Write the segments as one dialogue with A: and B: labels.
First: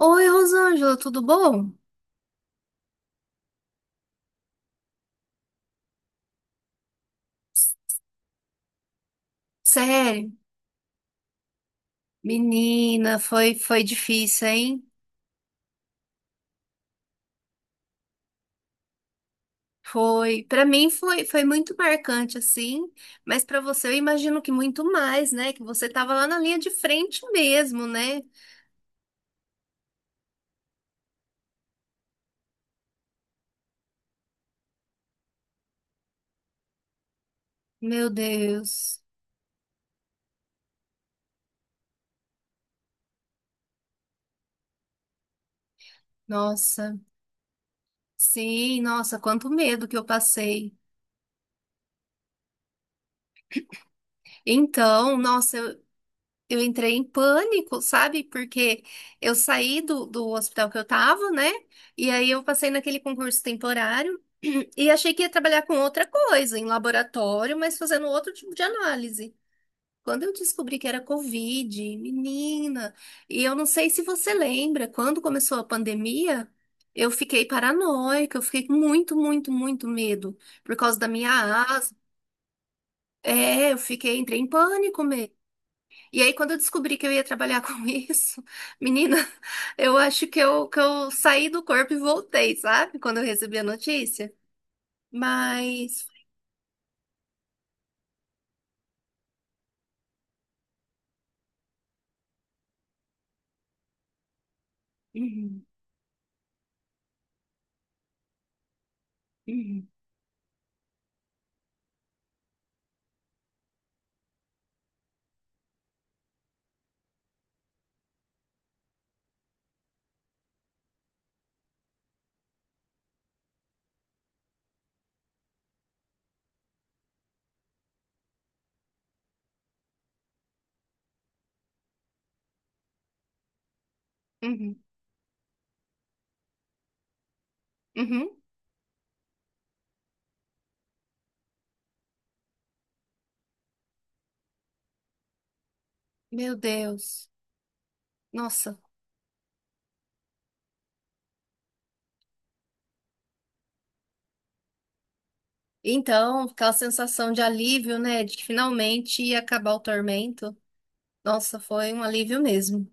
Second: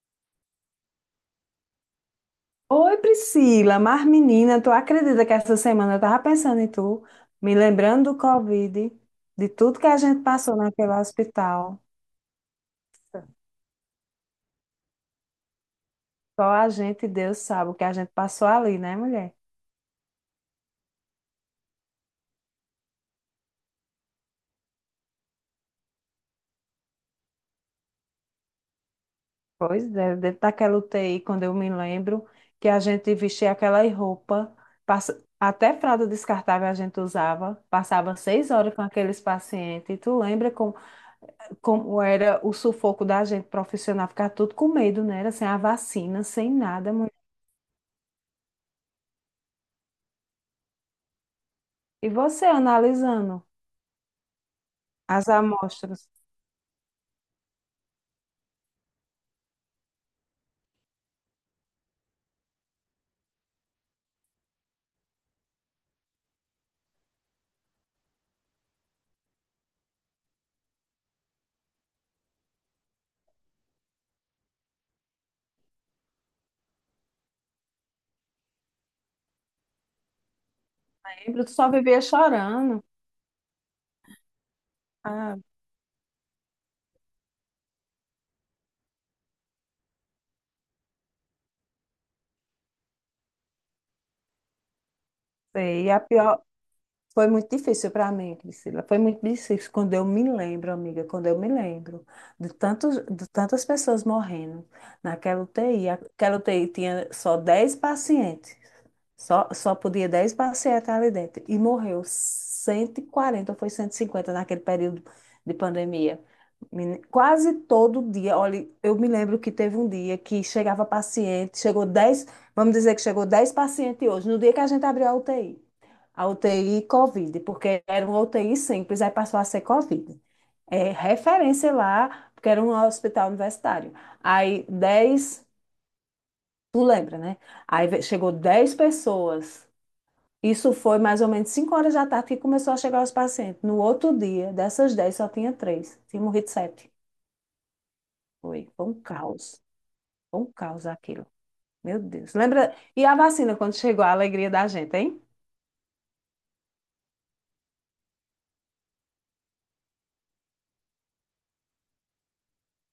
A: Oi, Rosângela, tudo bom?
B: Oi, Priscila, mas menina, tu acredita que essa semana eu tava pensando em tu, me lembrando do Covid, de tudo que a gente
A: Sério?
B: passou naquele hospital.
A: Menina, foi difícil, hein?
B: Só a gente e Deus sabe o que a gente passou ali, né, mulher?
A: Foi, para mim foi muito marcante assim, mas para você eu imagino que muito mais, né? Que você tava lá na linha de frente mesmo, né?
B: Pois é, dentro daquela UTI, quando eu me lembro que a gente vestia aquela roupa, até fralda descartável a gente usava,
A: Meu
B: passava 6 horas com
A: Deus.
B: aqueles pacientes. E tu lembra como, como era o sufoco da gente profissional, ficar tudo com medo, né? Era sem a vacina, sem nada.
A: Nossa. Sim, nossa, quanto medo que eu passei.
B: E você analisando
A: Então,
B: as
A: nossa, eu.
B: amostras?
A: Eu entrei em pânico, sabe? Porque eu saí do hospital que eu tava, né? E aí eu passei naquele concurso temporário. E achei que ia trabalhar com outra coisa, em laboratório, mas fazendo outro tipo de análise. Quando eu descobri que era Covid, menina, e eu não sei se você lembra, quando começou a pandemia, eu fiquei paranoica, eu fiquei com muito, muito, muito medo por causa da minha
B: Lembro, tu só
A: asma.
B: vivia chorando.
A: É, eu fiquei, entrei em pânico mesmo.
B: Ah,
A: E aí, quando eu descobri que eu ia trabalhar com isso, menina, eu acho que eu saí do corpo e voltei, sabe? Quando eu recebi a notícia.
B: sei. E a
A: Mas.
B: pior foi muito difícil para mim, Priscila. Foi muito difícil quando eu me lembro, amiga, quando eu me lembro de tantos, de tantas pessoas morrendo naquela
A: Uhum.
B: UTI. Aquela UTI tinha só 10 pacientes. Só
A: Uhum,
B: podia 10 pacientes ali dentro. E morreu 140, ou foi 150 naquele período de pandemia. Quase todo dia. Olha, eu me lembro que teve um dia que chegava paciente, chegou 10, vamos dizer que chegou 10 pacientes hoje, no dia que a gente abriu a UTI. A UTI Covid, porque era uma UTI simples, aí passou a ser Covid. É referência lá, porque era um hospital universitário. Aí
A: uhum,
B: dez tu lembra, né? Aí
A: uhum.
B: chegou 10 pessoas. Isso foi mais ou menos 5 horas da tarde que começou a chegar os pacientes. No outro dia, dessas 10 só tinha três. Tinha morrido
A: Meu
B: 7.
A: Deus.
B: Foi,
A: Nossa.
B: foi um caos. Foi um caos aquilo. Meu Deus. Lembra? E a vacina, quando chegou, a alegria da gente, hein?
A: Então, aquela sensação de alívio, né? De que finalmente ia acabar o tormento. Nossa, foi um alívio mesmo.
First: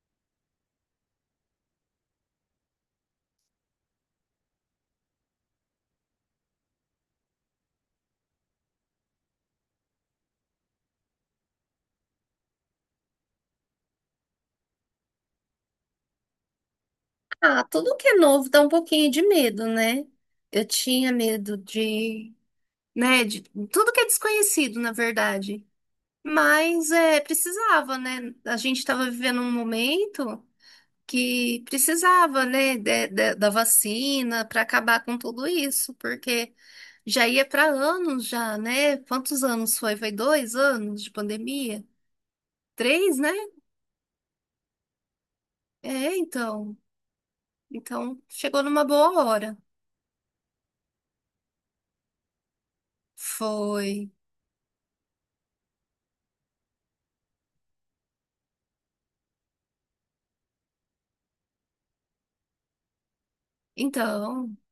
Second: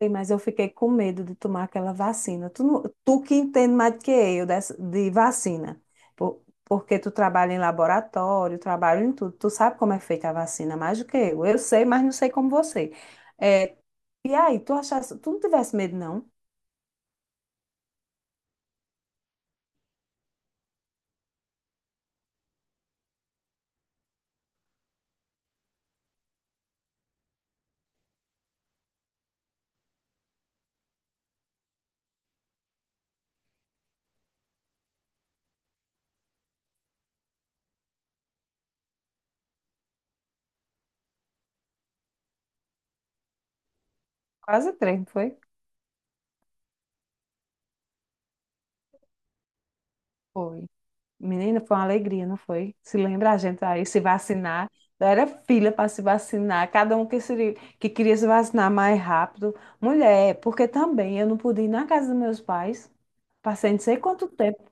B: Ei, mas eu fiquei com medo de tomar aquela vacina. Tu, tu que entende mais do que eu dessa, de vacina. Porque tu trabalha em laboratório, trabalha em tudo. Tu sabe como é feita a vacina mais do que eu. Eu sei, mas não sei como você. É, e aí, tu achasse, tu não tivesse medo, não?
A: Ah, tudo que é novo dá um pouquinho de medo, né? Eu tinha medo de, né, de tudo que é desconhecido, na verdade. Mas é, precisava, né? A gente estava vivendo um momento que precisava, né, da vacina para acabar com tudo isso, porque já ia para anos já, né? Quantos anos foi? Foi dois anos de pandemia? Três, né?
B: Quase três, não foi?
A: É, então. Então, chegou numa boa hora.
B: Foi. Menina, foi uma alegria, não foi? Se lembra a gente aí se
A: Foi.
B: vacinar? Era fila para se vacinar, cada um que, se, que queria se vacinar mais rápido. Mulher, porque também eu não pude ir na casa dos meus pais. Passei não sei quanto
A: Então.
B: tempo.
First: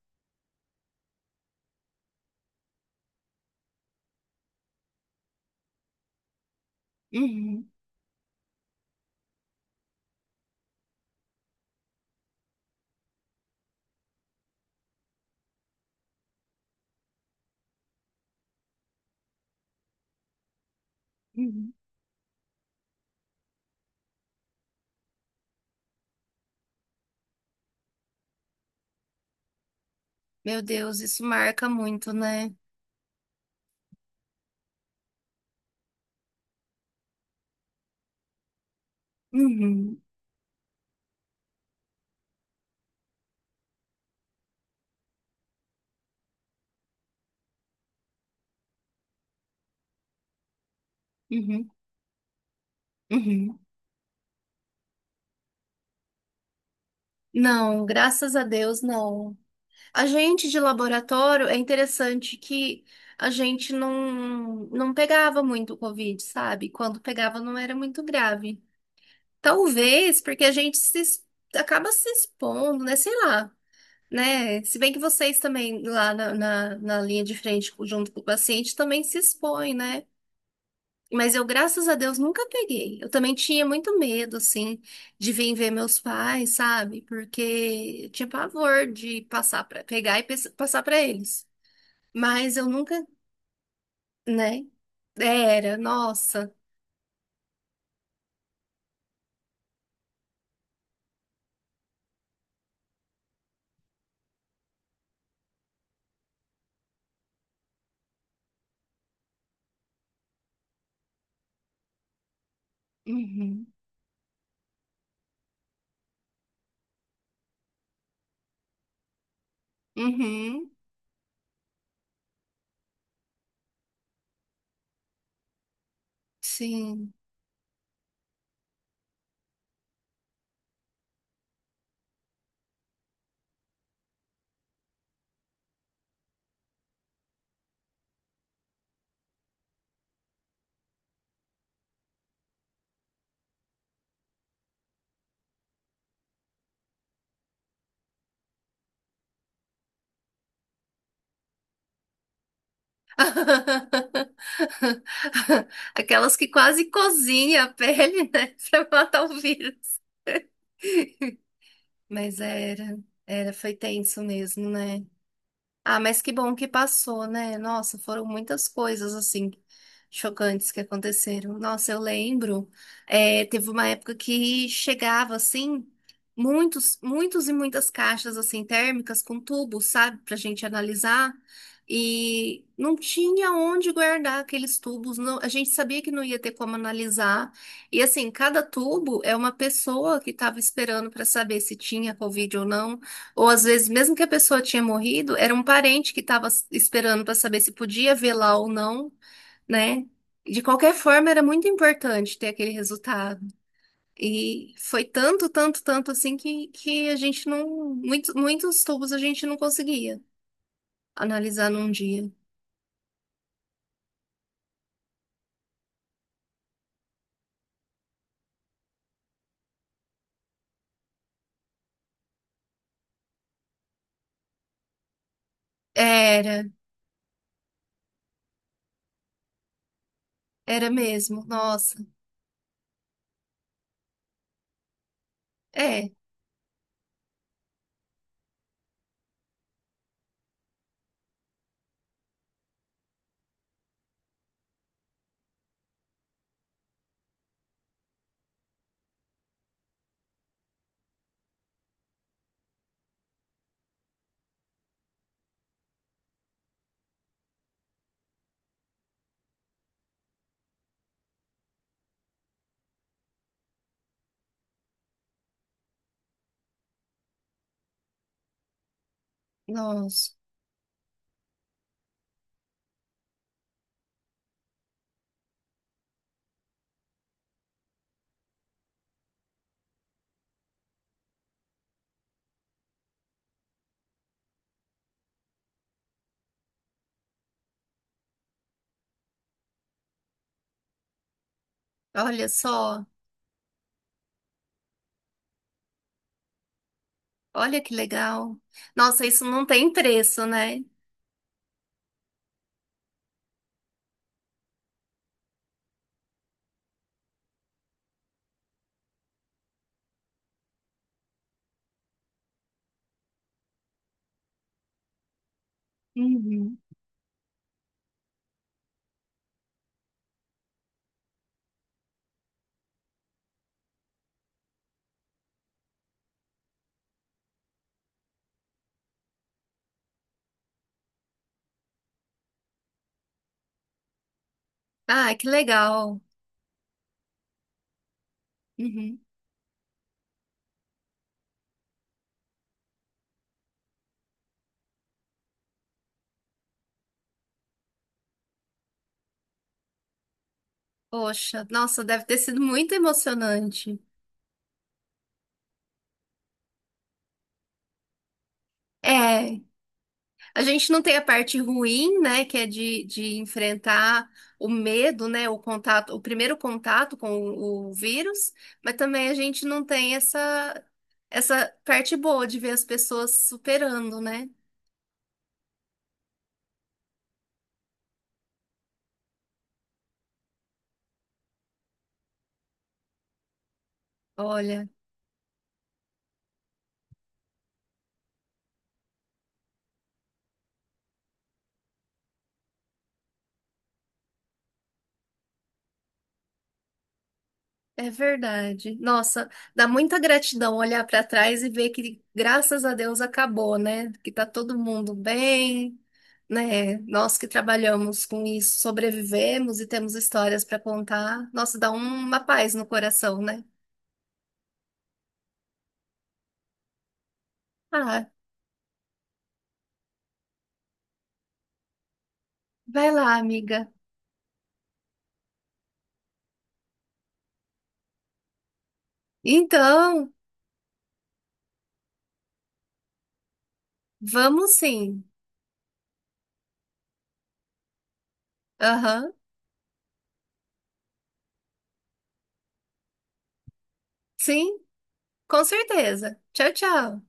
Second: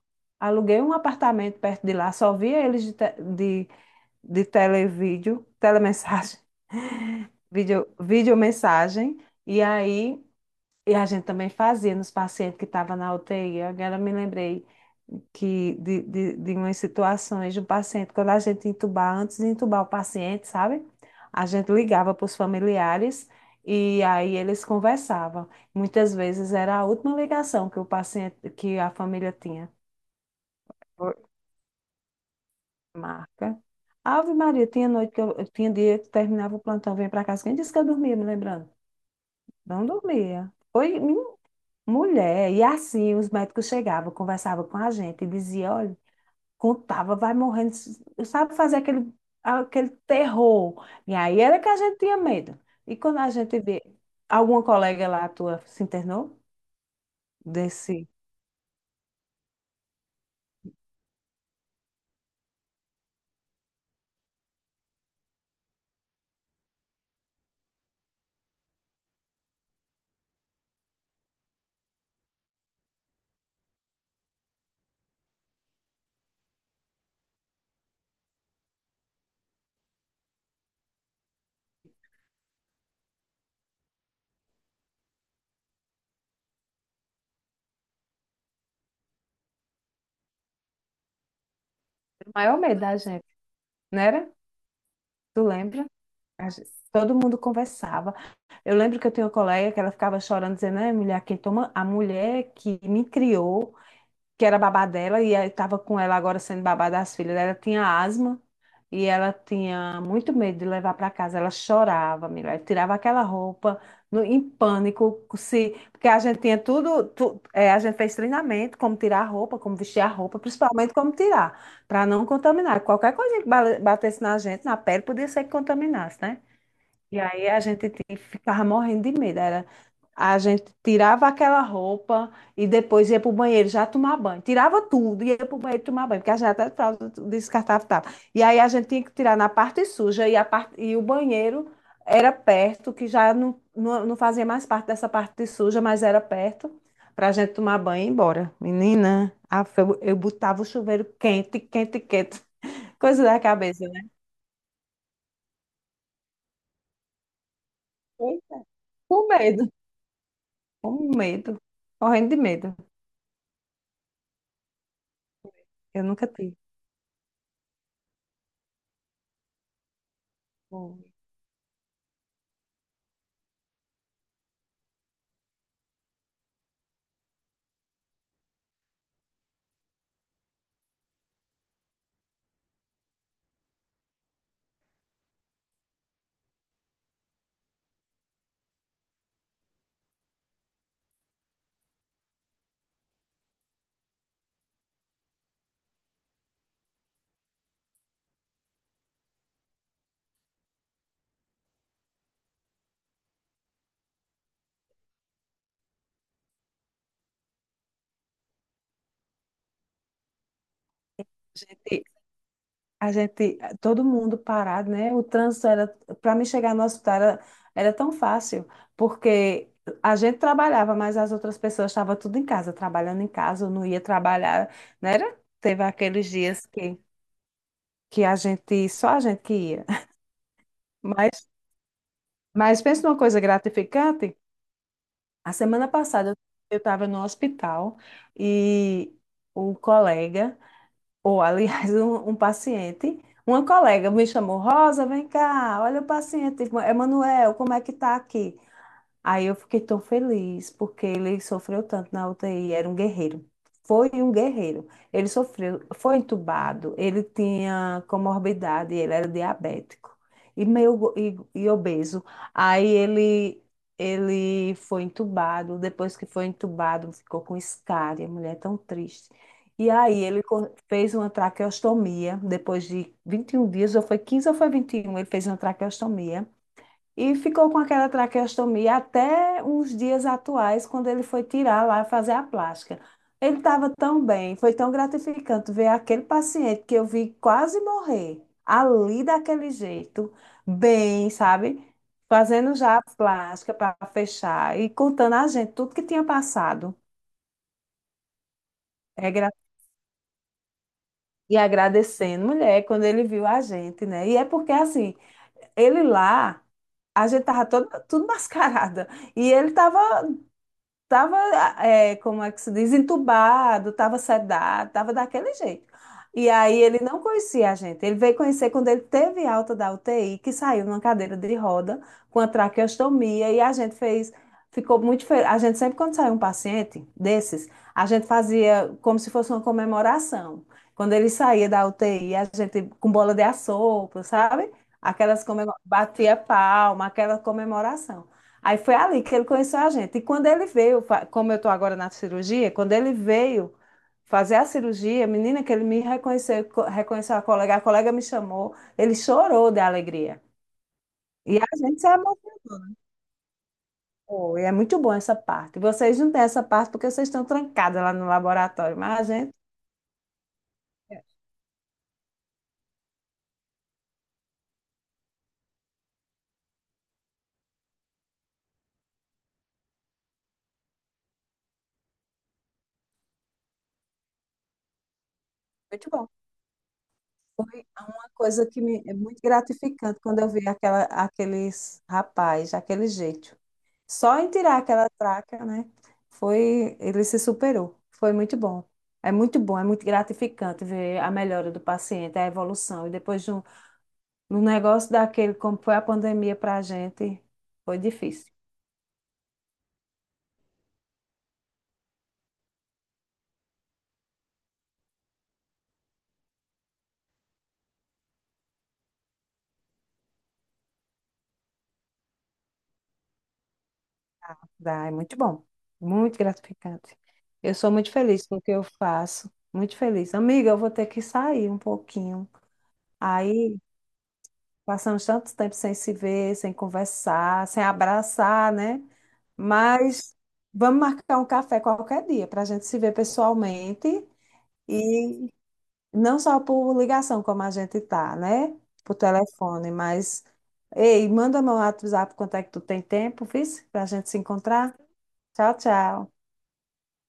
B: Aluguei um apartamento perto de lá, só via eles de televídeo, telemessagem,
A: Uhum,
B: vídeo, videomessagem. E aí E a gente também fazia nos pacientes que estavam na UTI. Agora eu me lembrei que de umas situações de um paciente, quando a gente entubar, antes de entubar o paciente, sabe? A gente
A: uhum.
B: ligava para os familiares e aí eles conversavam. Muitas vezes era a última ligação que o paciente, que a família tinha.
A: Meu Deus,
B: Foi.
A: isso marca muito, né?
B: Marca. Ave Maria, tinha noite que eu, tinha dia que terminava o plantão, vinha para casa. Quem disse que eu dormia, me lembrando? Não
A: Uhum,
B: dormia. Foi. Mulher, e assim os médicos chegavam, conversavam com a gente e diziam, olha, contava, vai morrendo, sabe fazer aquele, aquele terror. E aí era que
A: uhum,
B: a gente tinha medo. E quando a gente
A: uhum.
B: vê, alguma colega lá tua se internou
A: Não,
B: desse,
A: graças a Deus, não. A gente de laboratório, é interessante que a gente não pegava muito o Covid, sabe? Quando pegava, não era muito grave. Talvez porque a gente se, es- acaba se expondo, né? Sei lá, né? Se bem que vocês também, lá na linha de frente, junto com o paciente, também se expõem, né? Mas eu, graças a Deus, nunca peguei. Eu também tinha muito medo, assim, de vir ver meus pais, sabe? Porque eu tinha pavor de passar para pegar e passar para eles.
B: o
A: Mas
B: maior
A: eu
B: medo da
A: nunca,
B: gente, não era?
A: né?
B: Tu
A: Era,
B: lembra?
A: nossa.
B: Todo mundo conversava. Eu lembro que eu tinha uma colega que ela ficava chorando, dizendo, né mulher, quem toma, a mulher que me criou, que era babá dela, e estava com ela agora sendo babá das filhas. Ela tinha asma e ela tinha muito medo de levar para casa. Ela chorava, mulher, tirava aquela
A: Uhum.
B: roupa no, em pânico, se, porque a gente tinha tudo, é, a gente fez treinamento, como tirar a roupa, como vestir a roupa,
A: Uhum.
B: principalmente como tirar, para não contaminar. Qualquer coisa que batesse na gente, na pele, podia ser que contaminasse, né?
A: Sim.
B: E aí a gente ficava morrendo de medo. Era, a gente tirava aquela roupa e depois ia para o banheiro já tomar banho. Tirava tudo e ia para o banheiro tomar banho, porque a gente até fralda descartava e tal. E aí a gente tinha que tirar na parte suja e, a parte, e o banheiro era perto, que já não fazia mais parte dessa parte suja, mas era perto para a gente tomar banho e ir embora. Menina, eu botava o chuveiro quente, quente, quente. Coisa da cabeça, né?
A: Aquelas que quase cozinha a pele, né?
B: Eita,
A: Pra matar
B: com
A: o
B: medo.
A: vírus.
B: Com medo, morrendo de
A: Mas
B: medo.
A: era, foi tenso mesmo, né? Ah,
B: Eu
A: mas
B: nunca
A: que bom
B: tive.
A: que passou, né? Nossa, foram muitas coisas assim chocantes que
B: Bom,
A: aconteceram. Nossa, eu lembro, é, teve uma época que chegava assim muitos, muitos e muitas caixas assim térmicas com tubos, sabe, pra gente analisar. E não tinha onde guardar aqueles tubos. A gente sabia que não ia ter como analisar. E assim, cada tubo é uma pessoa que estava esperando para saber se tinha Covid ou não. Ou às vezes, mesmo que a pessoa tinha morrido, era um parente que estava esperando para saber se podia velar ou não, né? De qualquer forma, era muito importante ter aquele resultado. E foi tanto, tanto, tanto assim que a gente não. Muitos, muitos tubos a gente não conseguia analisar num
B: gente-
A: dia.
B: a gente, todo mundo parado, né? O trânsito era, para mim chegar no hospital era, era tão fácil, porque a gente trabalhava, mas as outras pessoas estavam tudo em casa, trabalhando em casa, ou não ia trabalhar, né? Era? Teve aqueles
A: Era,
B: dias que a gente, só a gente que ia.
A: era mesmo.
B: Mas,
A: Nossa,
B: mas pensa numa coisa gratificante. A semana
A: é,
B: passada eu estava no hospital e um colega, ou, aliás, um paciente, uma colega me chamou, Rosa, vem cá, olha o paciente, Emanuel, como é que tá aqui? Aí eu fiquei tão feliz, porque ele sofreu tanto na UTI, era um guerreiro. Foi um guerreiro. Ele sofreu, foi entubado, ele tinha comorbidade, ele era diabético e meio e obeso. Aí ele foi entubado, depois que foi entubado, ficou com escária, mulher, tão triste. E aí
A: nossa.
B: ele fez uma traqueostomia, depois de 21 dias, ou foi 15 ou foi 21, ele fez uma traqueostomia. E ficou com aquela traqueostomia até uns dias atuais, quando ele foi tirar lá fazer a plástica. Ele estava tão bem, foi tão gratificante ver aquele paciente que eu vi quase morrer, ali daquele jeito, bem, sabe?
A: Olha
B: Fazendo já a
A: só,
B: plástica para fechar e contando a gente tudo que tinha passado.
A: olha que legal. Nossa,
B: É
A: isso
B: gra-
A: não tem preço, né?
B: E agradecendo, mulher, quando ele viu a gente, né? E é porque, assim, ele lá, a gente tava toda, tudo mascarada. E ele tava. Tava, é, como é que se diz, entubado, tava sedado, tava daquele jeito. E
A: Uhum.
B: aí ele não conhecia a gente. Ele veio conhecer quando ele teve alta da UTI, que saiu numa cadeira de roda com a traqueostomia e a gente fez, ficou muito feliz. A gente sempre quando saiu um paciente desses, a gente fazia como se fosse uma comemoração. Quando ele saía da UTI, a gente com bola de assopro, sabe?
A: Ah,
B: Aquelas
A: que
B: comemora...
A: legal.
B: batia palma, aquela comemoração. Aí foi
A: Uhum.
B: ali que ele conheceu a gente. E quando ele veio, como eu estou agora na cirurgia, quando ele veio fazer a cirurgia, menina, que ele me reconheceu, reconheceu a colega me chamou, ele chorou de alegria. E
A: Poxa,
B: a gente
A: nossa,
B: se
A: deve ter sido
B: emocionou,
A: muito emocionante.
B: e é muito bom essa parte. Vocês não têm essa parte porque vocês estão trancadas lá no laboratório, mas a gente,
A: É, a gente não tem a
B: é
A: parte ruim, né, que é de enfrentar o medo, né, o contato, o primeiro contato com o vírus, mas também a gente não tem essa parte boa de ver as pessoas superando, né?
B: muito bom. Coisa que me, é muito gratificante quando eu vejo aquela, aqueles rapaz, aquele jeito. Só em tirar
A: Olha.
B: aquela traca, né? Foi, ele se superou. Foi muito bom. É muito bom, é muito gratificante ver a melhora do paciente, a evolução. E depois de um, no negócio daquele, como foi a pandemia para a gente, foi
A: É
B: difícil.
A: verdade. Nossa, dá muita gratidão olhar para trás e ver que, graças a Deus, acabou, né? Que tá todo mundo bem, né? Nós que trabalhamos com isso, sobrevivemos e temos histórias para contar. Nossa, dá uma paz no coração, né?
B: Dá, é muito bom, muito gratificante. Eu sou muito
A: Ah,
B: feliz com o que eu faço, muito feliz. Amiga, eu vou ter que sair um pouquinho.
A: vai lá,
B: Aí,
A: amiga.
B: passamos tanto tempo sem se ver, sem conversar, sem abraçar, né?
A: Então,
B: Mas vamos marcar um café qualquer dia para a gente se ver pessoalmente
A: vamos sim.
B: e não só por ligação, como a gente tá, né? Por
A: Aham,
B: telefone, mas. Ei, manda meu WhatsApp quanto é que tu tem tempo, viu? Para a gente se
A: sim,
B: encontrar.
A: com
B: Tchau,
A: certeza.
B: tchau.
A: Tchau, tchau.